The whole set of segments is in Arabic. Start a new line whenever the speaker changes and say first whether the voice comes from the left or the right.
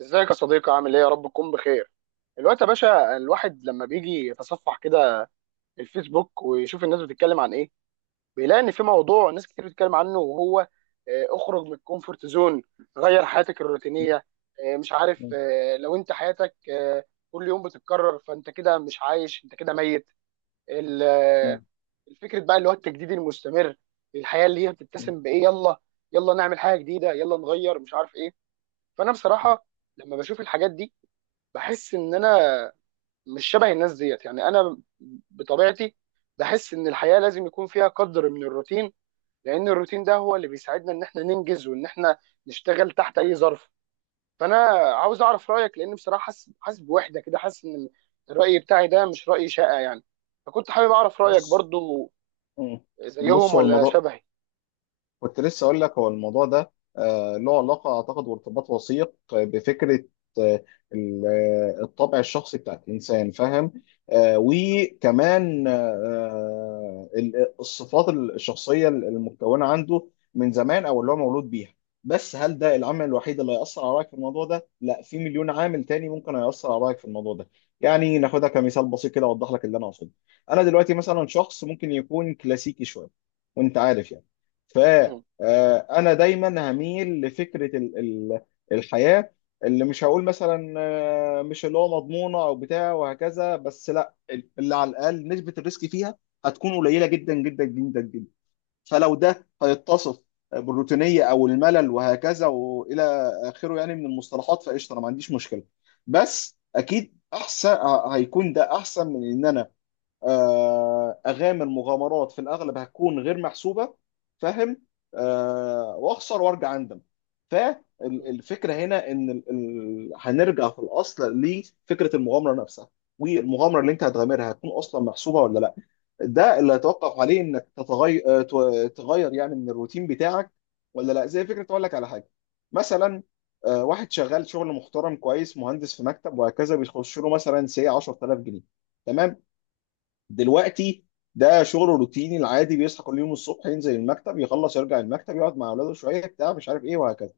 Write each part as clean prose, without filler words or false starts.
right: ازيك يا صديقي؟ عامل ايه؟ يا رب تكون بخير. الوقت يا باشا الواحد لما بيجي يتصفح كده الفيسبوك ويشوف الناس بتتكلم عن ايه، بيلاقي ان في موضوع ناس كتير بتتكلم عنه، وهو اخرج من الكومفورت زون، غير حياتك
left: مم.
right: الروتينية. مش عارف، لو انت حياتك كل يوم بتتكرر، فانت كده مش عايش، انت كده ميت. ال-
left: مم.
right: آه، الفكرة بقى اللي هو التجديد المستمر، الحياة اللي هي
left: مم.
right: بتتسم بايه، يلا يلا نعمل حاجة جديدة، يلا نغير، مش عارف ايه. فانا بصراحة لما بشوف الحاجات دي بحس ان انا مش شبه الناس ديت، يعني انا بطبيعتي بحس ان الحياه لازم يكون فيها قدر من الروتين، لان الروتين ده هو اللي بيساعدنا ان احنا ننجز وان احنا نشتغل تحت اي ظرف. فانا عاوز اعرف رايك، لان بصراحه حاسس بوحده كده، حاسس ان الراي بتاعي ده مش راي شائع يعني، فكنت حابب اعرف رايك
left: بص.
right: برضو.
left: مم.
right: زيهم
left: بص، هو
right: ولا
left: الموضوع،
right: شبهي؟
left: كنت لسه اقول لك هو الموضوع ده له علاقه اعتقد وارتباط وثيق بفكره آه، ال- الطبع الشخصي بتاع الانسان، فاهم؟
right: مم.
left: وكمان الصفات الشخصيه المتكونه عنده من زمان او اللي هو مولود بيها. بس هل ده العامل الوحيد اللي هيأثر على رأيك في الموضوع ده؟ لا، في مليون عامل تاني ممكن هيأثر على رأيك في الموضوع ده. يعني ناخدها كمثال بسيط كده، اوضح لك اللي انا اقصده. انا دلوقتي مثلا شخص ممكن يكون كلاسيكي شويه، وانت عارف يعني.
right: مم.
left: انا دايما هميل لفكره الحياه اللي مش هقول مثلا مش اللي هو مضمونه او بتاع وهكذا، بس لا، اللي على الاقل نسبه الريسك فيها هتكون قليله جدا جدا جدا جدا. فلو ده هيتصف بالروتينيه او الملل وهكذا والى اخره يعني من المصطلحات، فقشطه، انا ما عنديش مشكله. بس اكيد احسن، هيكون ده احسن من ان انا اغامر مغامرات في الاغلب هتكون غير محسوبه، فاهم، واخسر وارجع اندم.
right: مم.
left: فالفكره هنا ان هنرجع في الاصل لفكره المغامره نفسها. والمغامره اللي انت هتغامرها هتكون اصلا محسوبه ولا لا؟ ده اللي هيتوقف عليه انك تتغير، تغير يعني من الروتين بتاعك، ولا لا. زي فكره، اقول لك على حاجه. مثلا واحد شغال شغل محترم كويس، مهندس في مكتب وهكذا، بيخش له مثلا سي 10,000 جنيه، تمام؟ دلوقتي ده شغله روتيني العادي، بيصحى كل يوم الصبح ينزل المكتب، يخلص يرجع المكتب، يقعد مع اولاده شويه، بتاع مش عارف ايه وهكذا.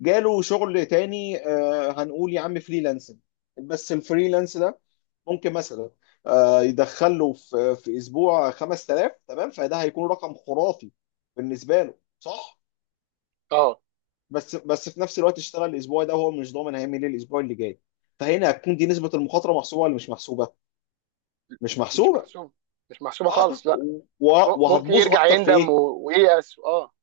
left: جاله شغل تاني، هنقول يا عم فريلانسنج. بس الفريلانس ده ممكن مثلا يدخل له في اسبوع 5000، تمام؟ فده هيكون رقم خرافي بالنسبه له، صح؟
right: اه.
left: بس في نفس الوقت، اشتغل الاسبوع ده وهو مش ضامن هيعمل ايه الاسبوع اللي جاي. فهنا هتكون دي، نسبه المخاطره محسوبه ولا مش محسوبه؟ مش
right: مش
left: محسوبه.
right: محسوب، مش محسوبه
left: اه.
right: خالص لا.
left: و-
right: ممكن
left: وهتبوظ
right: يرجع
left: اكتر في
right: يندم
left: ايه؟
right: وييأس، اه.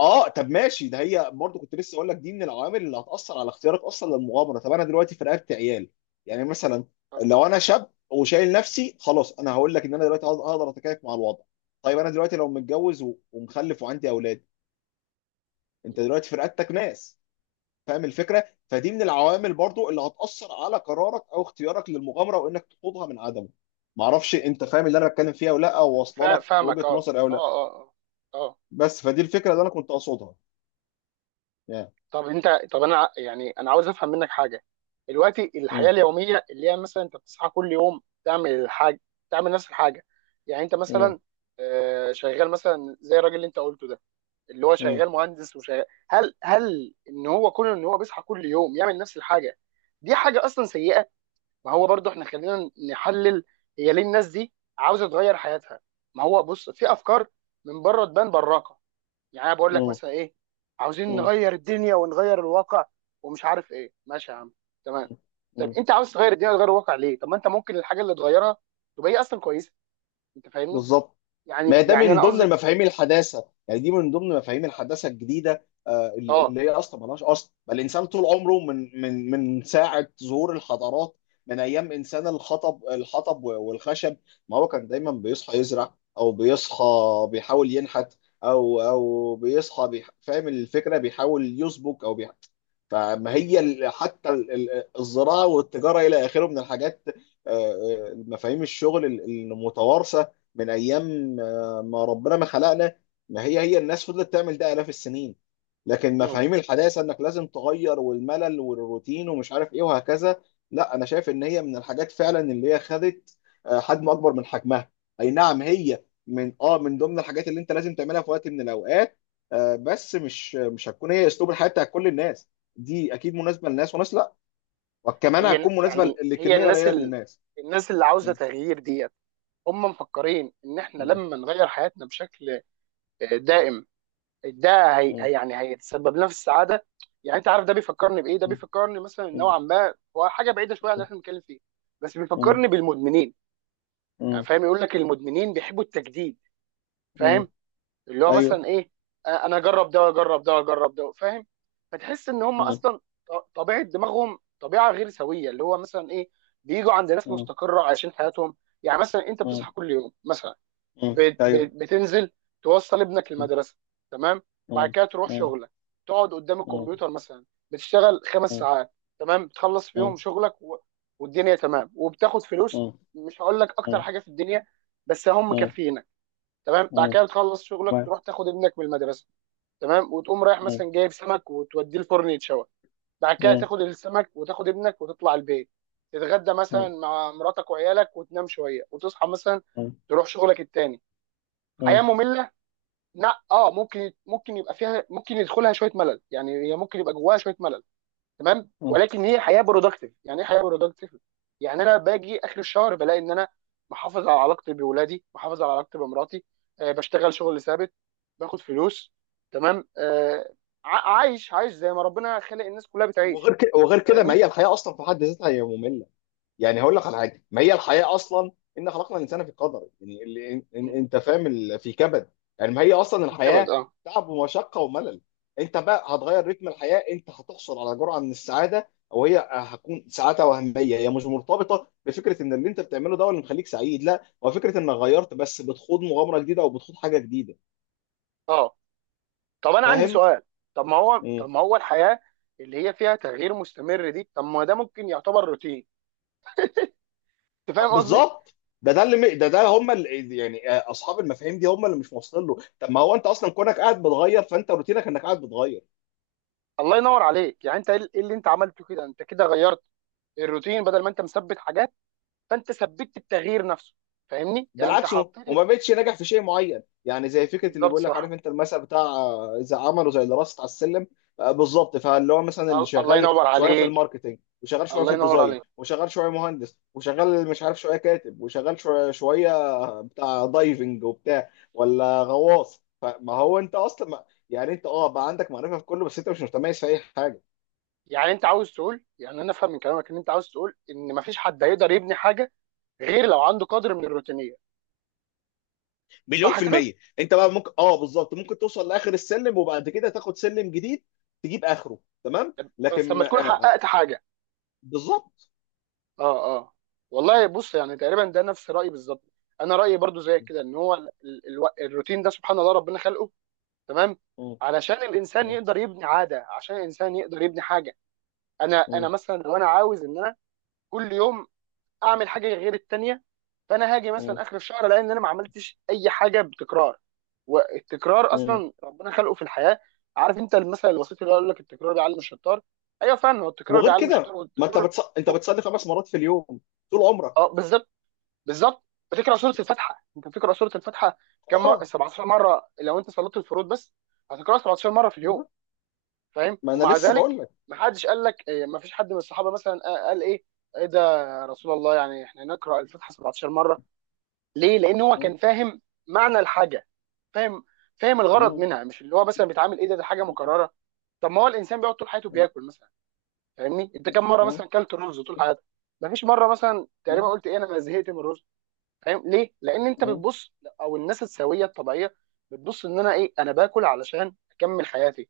left: اه، طب ماشي، ده هي برضه كنت لسه اقول لك، دي من العوامل اللي هتاثر على اختيارك اصلا للمغامره. طب انا دلوقتي في رقبتي عيال، يعني مثلا.
right: اه.
left: لو انا شاب وشايل نفسي، خلاص انا هقول لك ان انا دلوقتي هقدر اتكيف مع الوضع. طيب انا دلوقتي لو متجوز ومخلف وعندي اولاد، انت دلوقتي في رقبتك ناس. فاهم الفكره؟ فدي من العوامل برضه اللي هتاثر على قرارك او اختيارك للمغامره، وانك تخوضها من عدمه. معرفش انت فاهم اللي انا بتكلم فيها ولا لا، او واصله لك
right: فاهمك،
left: وجهه
right: اه
left: نظري او لا.
right: اه اه. اه آه.
left: بس فدي الفكره اللي انا كنت اقصدها، يعني.
right: طب انت، طب يعني انا عاوز افهم منك حاجه. دلوقتي الحياه
left: مم.
right: اليوميه اللي هي مثلا انت بتصحى كل يوم تعمل الحاجه، تعمل نفس الحاجه، يعني انت
left: مم.
right: مثلا شغال مثلا زي الراجل اللي انت قلته ده، اللي هو
left: مم.
right: شغال مهندس وشغال، هل ان هو كون ان هو بيصحى كل يوم يعمل نفس الحاجه، دي حاجه اصلا سيئه؟ ما هو برضو احنا خلينا نحلل، هي ليه الناس دي عاوزه تغير حياتها؟ ما هو بص، في افكار من بره تبان براقه، يعني انا بقول لك
left: مم.
right: مثلا ايه، عاوزين
left: مم.
right: نغير الدنيا ونغير الواقع ومش عارف ايه، ماشي يا عم، تمام. طب
left: مم.
right: انت عاوز تغير الدنيا وتغير الواقع ليه؟ طب ما انت ممكن الحاجه اللي تغيرها تبقى هي اصلا كويسه، انت فاهمني؟
left: بالظبط.
right: يعني
left: ما ده
right: يعني
left: من
right: انا
left: ضمن
right: قصدي
left: المفاهيم الحداثه، يعني دي من ضمن مفاهيم الحداثه الجديده،
right: اه.
left: اللي هي اصلا ملهاش اصل، بل الانسان طول عمره من ساعه ظهور الحضارات، من ايام انسان الحطب والخشب، ما هو كان دايما بيصحى يزرع، او بيصحى بيحاول ينحت، او بيصحى فاهم الفكره، بيحاول يسبك او فما هي حتى الزراعه والتجاره الى اخره من الحاجات، آه، مفاهيم الشغل المتوارثه من ايام لما ربنا ما خلقنا. ما هي، هي الناس فضلت تعمل ده آلاف السنين. لكن
right: مم.
left: مفاهيم الحداثة انك لازم تغير والملل والروتين ومش عارف ايه وهكذا، لا، انا شايف ان هي من الحاجات فعلا اللي هي خدت حجم اكبر من حجمها. اي نعم، هي من، اه، من ضمن الحاجات اللي انت لازم تعملها في وقت من الاوقات، بس مش هتكون هي اسلوب الحياة بتاع كل الناس. دي اكيد مناسبة لناس وناس لا، وكمان
right: هي
left: هتكون مناسبة
right: يعني، هي
left: لكمية
right: الناس
left: قليلة من
right: ال...
left: الناس.
right: الناس اللي عاوزه
left: م-
right: تغيير ديت، هم مفكرين ان احنا
left: م-
right: لما نغير حياتنا بشكل دائم، ده
left: م-
right: يعني هيتسبب لنا في السعاده. يعني انت عارف ده بيفكرني بايه؟ ده بيفكرني مثلا،
left: م-
right: نوعا ما هو حاجه بعيده شويه عن اللي
left: م-
right: احنا بنتكلم فيه، بس
left: م-
right: بيفكرني بالمدمنين. يعني
left: م-
right: فاهم، يقول لك المدمنين بيحبوا التجديد،
left: م-
right: فاهم؟ اللي هو مثلا
left: ايوه.
right: ايه، انا اجرب ده واجرب ده واجرب ده، فاهم؟ فتحس ان هم
left: مم.
right: اصلا طبيعه دماغهم طبيعه غير سويه، اللي هو مثلا ايه، بيجوا عند ناس
left: مم.
right: مستقره عايشين حياتهم. يعني مثلا انت بتصحى
left: مم.
right: كل يوم مثلا،
left: مم. ايوه.
right: بتنزل توصل ابنك
left: مم.
right: المدرسه، تمام، بعد
left: مم.
right: كده تروح
left: مم.
right: شغلك، تقعد قدام
left: مم.
right: الكمبيوتر مثلا، بتشتغل خمس
left: مم.
right: ساعات تمام، بتخلص فيهم
left: مم.
right: شغلك و... والدنيا تمام، وبتاخد فلوس،
left: مم.
right: مش هقول لك اكتر
left: مم.
right: حاجه في الدنيا بس هم
left: مم.
right: مكفينك، تمام. بعد
left: مم.
right: كده بتخلص شغلك،
left: تمام.
right: تروح تاخد ابنك من المدرسه، تمام، وتقوم رايح
left: مم.
right: مثلا جايب سمك وتوديه الفرن يتشوى، بعد كده
left: مم.
right: تاخد السمك وتاخد ابنك وتطلع البيت، تتغدى مثلا
left: مم.
right: مع مراتك وعيالك، وتنام شويه وتصحى مثلا تروح شغلك التاني. حياه
left: مم.
right: ممله؟ لا، اه، ممكن ممكن يبقى فيها، ممكن يدخلها شويه ملل، يعني هي ممكن يبقى جواها شويه ملل تمام،
left: مم.
right: ولكن هي حياه برودكتيف. يعني ايه حياه برودكتيف؟ يعني انا باجي اخر الشهر بلاقي ان انا محافظ على علاقتي بولادي، محافظ على علاقتي بمراتي، آه بشتغل شغل ثابت، باخد فلوس، تمام آه، عايش، عايش زي ما ربنا خلق الناس كلها بتعيش،
left: وغير كده، ما
right: فاهمني؟
left: هي الحياه اصلا في حد ذاتها هي ممله. يعني هقول لك على حاجه، ما هي الحياه اصلا، ان خلقنا الانسان في قدر، يعني اللي
right: مم.
left: انت فاهم، في كبد. يعني ما هي اصلا
right: في كبد،
left: الحياه،
right: اه.
left: تعب ومشقه وملل. انت بقى هتغير رتم الحياه، انت هتحصل على جرعه من السعاده، او هي هتكون سعاده وهميه، هي مش مرتبطه بفكره ان اللي انت بتعمله ده هو اللي مخليك سعيد، لا، هو فكره انك غيرت، بس بتخوض مغامره جديده او بتخوض حاجه جديده.
right: اه طب انا عندي
left: فاهم؟
right: سؤال، طب ما هو، طب ما هو الحياه اللي هي فيها تغيير مستمر دي، طب ما ده ممكن يعتبر روتين، انت فاهم قصدي؟
left: بالظبط. ده هم اللي، يعني اصحاب المفاهيم دي هم اللي مش واصلين له. طب ما هو انت اصلا كونك قاعد بتغير، فانت روتينك انك قاعد بتغير.
right: الله ينور عليك، يعني انت ايه اللي انت عملته كده؟ انت كده غيرت الروتين، بدل ما انت مثبت حاجات، فانت ثبتت التغيير نفسه، فاهمني؟ يعني انت
left: بالعكس،
right: حطيت.
left: وما بقتش ناجح في شيء معين. يعني زي فكره اللي
right: بالظبط،
left: بيقول لك، عارف
right: صح.
left: انت المثل بتاع اذا عملوا زي اللي راست على السلم. بالظبط. فاللي هو مثلا، اللي
right: الله
left: شغال
right: ينور
left: شويه في
right: عليك،
left: الماركتينج، وشغال شويه
right: الله
left: في
right: ينور
left: الديزاين،
right: عليك.
left: وشغال شويه مهندس، وشغال مش عارف شويه كاتب، وشغال شويه شويه بتاع دايفنج وبتاع، ولا غواص، فما هو انت اصلا ما، يعني انت اه، بقى عندك معرفه في كله، بس انت مش متميز في اي حاجه.
right: يعني انت عاوز تقول، يعني انا افهم من كلامك ان انت عاوز تقول ان مفيش حد هيقدر يبني حاجه غير لو عنده قدر من الروتينيه،
left: مليون
right: صح
left: في
right: كده؟
left: المية. انت بقى ممكن، اه، بالظبط، ممكن توصل لاخر السلم وبعد كده تاخد سلم جديد، تجيب اخره، تمام،
right: بس
left: لكن
right: لما تكون
left: آه،
right: حققت حاجه،
left: بالظبط.
right: اه اه. والله بص، يعني تقريبا ده نفس رايي بالظبط، انا رايي برضو زي كده، ان هو الروتين ده سبحان الله ربنا خلقه، تمام،
left: م-
right: علشان الانسان
left: م-
right: يقدر يبني عاده، عشان الانسان يقدر يبني حاجه. انا
left: م-
right: مثلا لو انا عاوز ان انا كل يوم اعمل حاجه غير التانيه، فانا هاجي
left: م-
right: مثلا اخر الشهر الاقي ان انا ما عملتش اي حاجه بتكرار. والتكرار
left: م.
right: اصلا ربنا خلقه في الحياه، عارف انت المثل الوسيط اللي يقول لك التكرار بيعلم الشطار، ايوه فعلا، هو التكرار
left: وغير
right: بيعلم الشطار،
left: كده، ما انت
right: والتكرار
left: انت
right: هو-
left: بتصلي 5 مرات في اليوم طول عمرك.
right: اه بالظبط، بالظبط. بتقرا سوره الفاتحه، انت بتقرا سوره الفاتحه كم مره؟
left: اه،
right: 17 مره لو انت صليت الفروض بس، هتقراها 17 مره في اليوم، فاهم؟
left: ما انا
right: ومع
left: لسه
right: ذلك
left: بقول لك.
right: ما حدش قال لك ما فيش حد من الصحابه مثلا قال ايه، ايه ده يا رسول الله، يعني احنا نقرا الفاتحه 17 مره! ليه؟ لان هو
left: م-
right: كان فاهم معنى الحاجه، فاهم؟ فاهم
left: م-
right: الغرض
left: م-
right: منها، مش اللي هو مثلا بيتعامل ايه ده، ده حاجه مكرره. طب ما هو الانسان بيقعد طول حياته
left: م-
right: بياكل مثلا، فاهمني؟ انت كم مره
left: م-
right: مثلا اكلت رز طول حياتك؟ ما فيش مره مثلا تقريبا
left: م-
right: قلت ايه انا زهقت من الرز، فاهم ليه؟ لان انت
left: م-
right: بتبص، او الناس السويه الطبيعيه بتبص ان انا ايه، انا باكل علشان اكمل حياتي،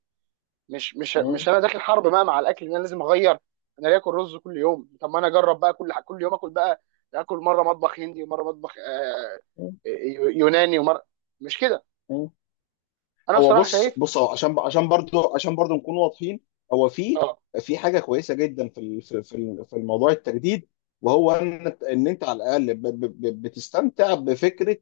right: مش مش مش انا داخل حرب بقى مع الاكل ان انا لازم اغير، انا ليه اكل رز كل يوم، طب ما انا اجرب بقى، كل يوم اكل بقى، اكل مره مطبخ هندي، ومره مطبخ
left: م-
right: يوناني، ومره، مش كده.
left: م-
right: انا
left: هو،
right: بصراحه
left: بص
right: شايف،
left: بص، اه عشان، عشان برضو نكون واضحين، هو في
right: اه،
left: حاجه كويسه جدا في الموضوع التجديد، وهو ان انت على الاقل بتستمتع بفكره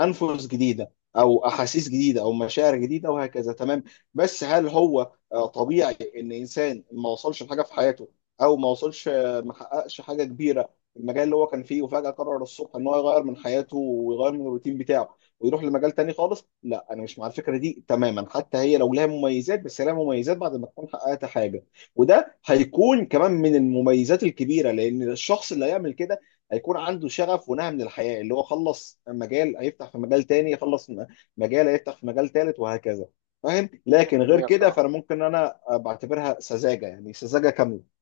left: انفس جديده او احاسيس جديده او مشاعر جديده وهكذا، تمام. بس هل هو طبيعي ان انسان ما وصلش لحاجه في حياته، او ما وصلش ما حققش حاجه كبيره في المجال اللي هو كان فيه، وفجاه قرر الصبح ان هو يغير من حياته ويغير من الروتين بتاعه ويروح لمجال تاني خالص. لا، انا مش مع الفكره دي تماما، حتى هي لو لها مميزات، بس لها مميزات بعد ما تكون حققت حاجه. وده هيكون كمان من المميزات الكبيره، لان الشخص اللي هيعمل كده هيكون عنده شغف ونهى من الحياه، اللي هو خلص مجال هيفتح في مجال تاني، خلص مجال هيفتح في مجال تالت وهكذا. فاهم. لكن غير
right: 100%
left: كده
right: بصراحه،
left: فانا ممكن انا بعتبرها سذاجه، يعني سذاجه كامله.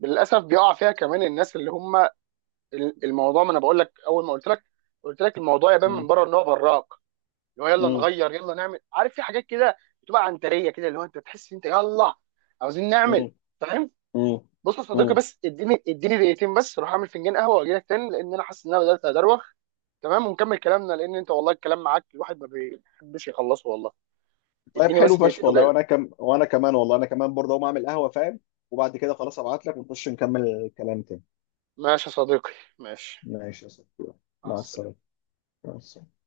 right: للاسف بيقع فيها كمان الناس اللي هم، الموضوع، ما انا بقول لك اول ما قلت لك، قلت لك الموضوع يبان
left: م-
right: من بره ان هو براك، اللي هو يلا
left: م-
right: نغير يلا نعمل، عارف في حاجات كده بتبقى عنتريه كده، اللي هو انت تحس إن انت يلا عاوزين نعمل،
left: م-
right: فاهم؟
left: م-
right: بص يا صديقي،
left: م.
right: بس اديني 2 دقيقة بس، اروح اعمل فنجان قهوه واجي لك تاني، لان انا حاسس ان انا بدات ادروخ، تمام، ونكمل كلامنا، لان انت والله الكلام معاك الواحد ما بيحبش يخلصه، والله
left: طيب،
right: اديني
left: حلو
right: بس
left: فشخ
right: 2 دقيقة
left: والله.
right: وجاي لك.
left: وانا وانا كمان، والله انا كمان برضه اقوم اعمل قهوه، فاهم، وبعد كده خلاص ابعت لك ونخش نكمل الكلام تاني.
right: ماشي يا صديقي، ماشي.
left: ماشي يا صاحبي.
right: مع
left: مع السلامه.
right: السلامه.
left: مع السلامه.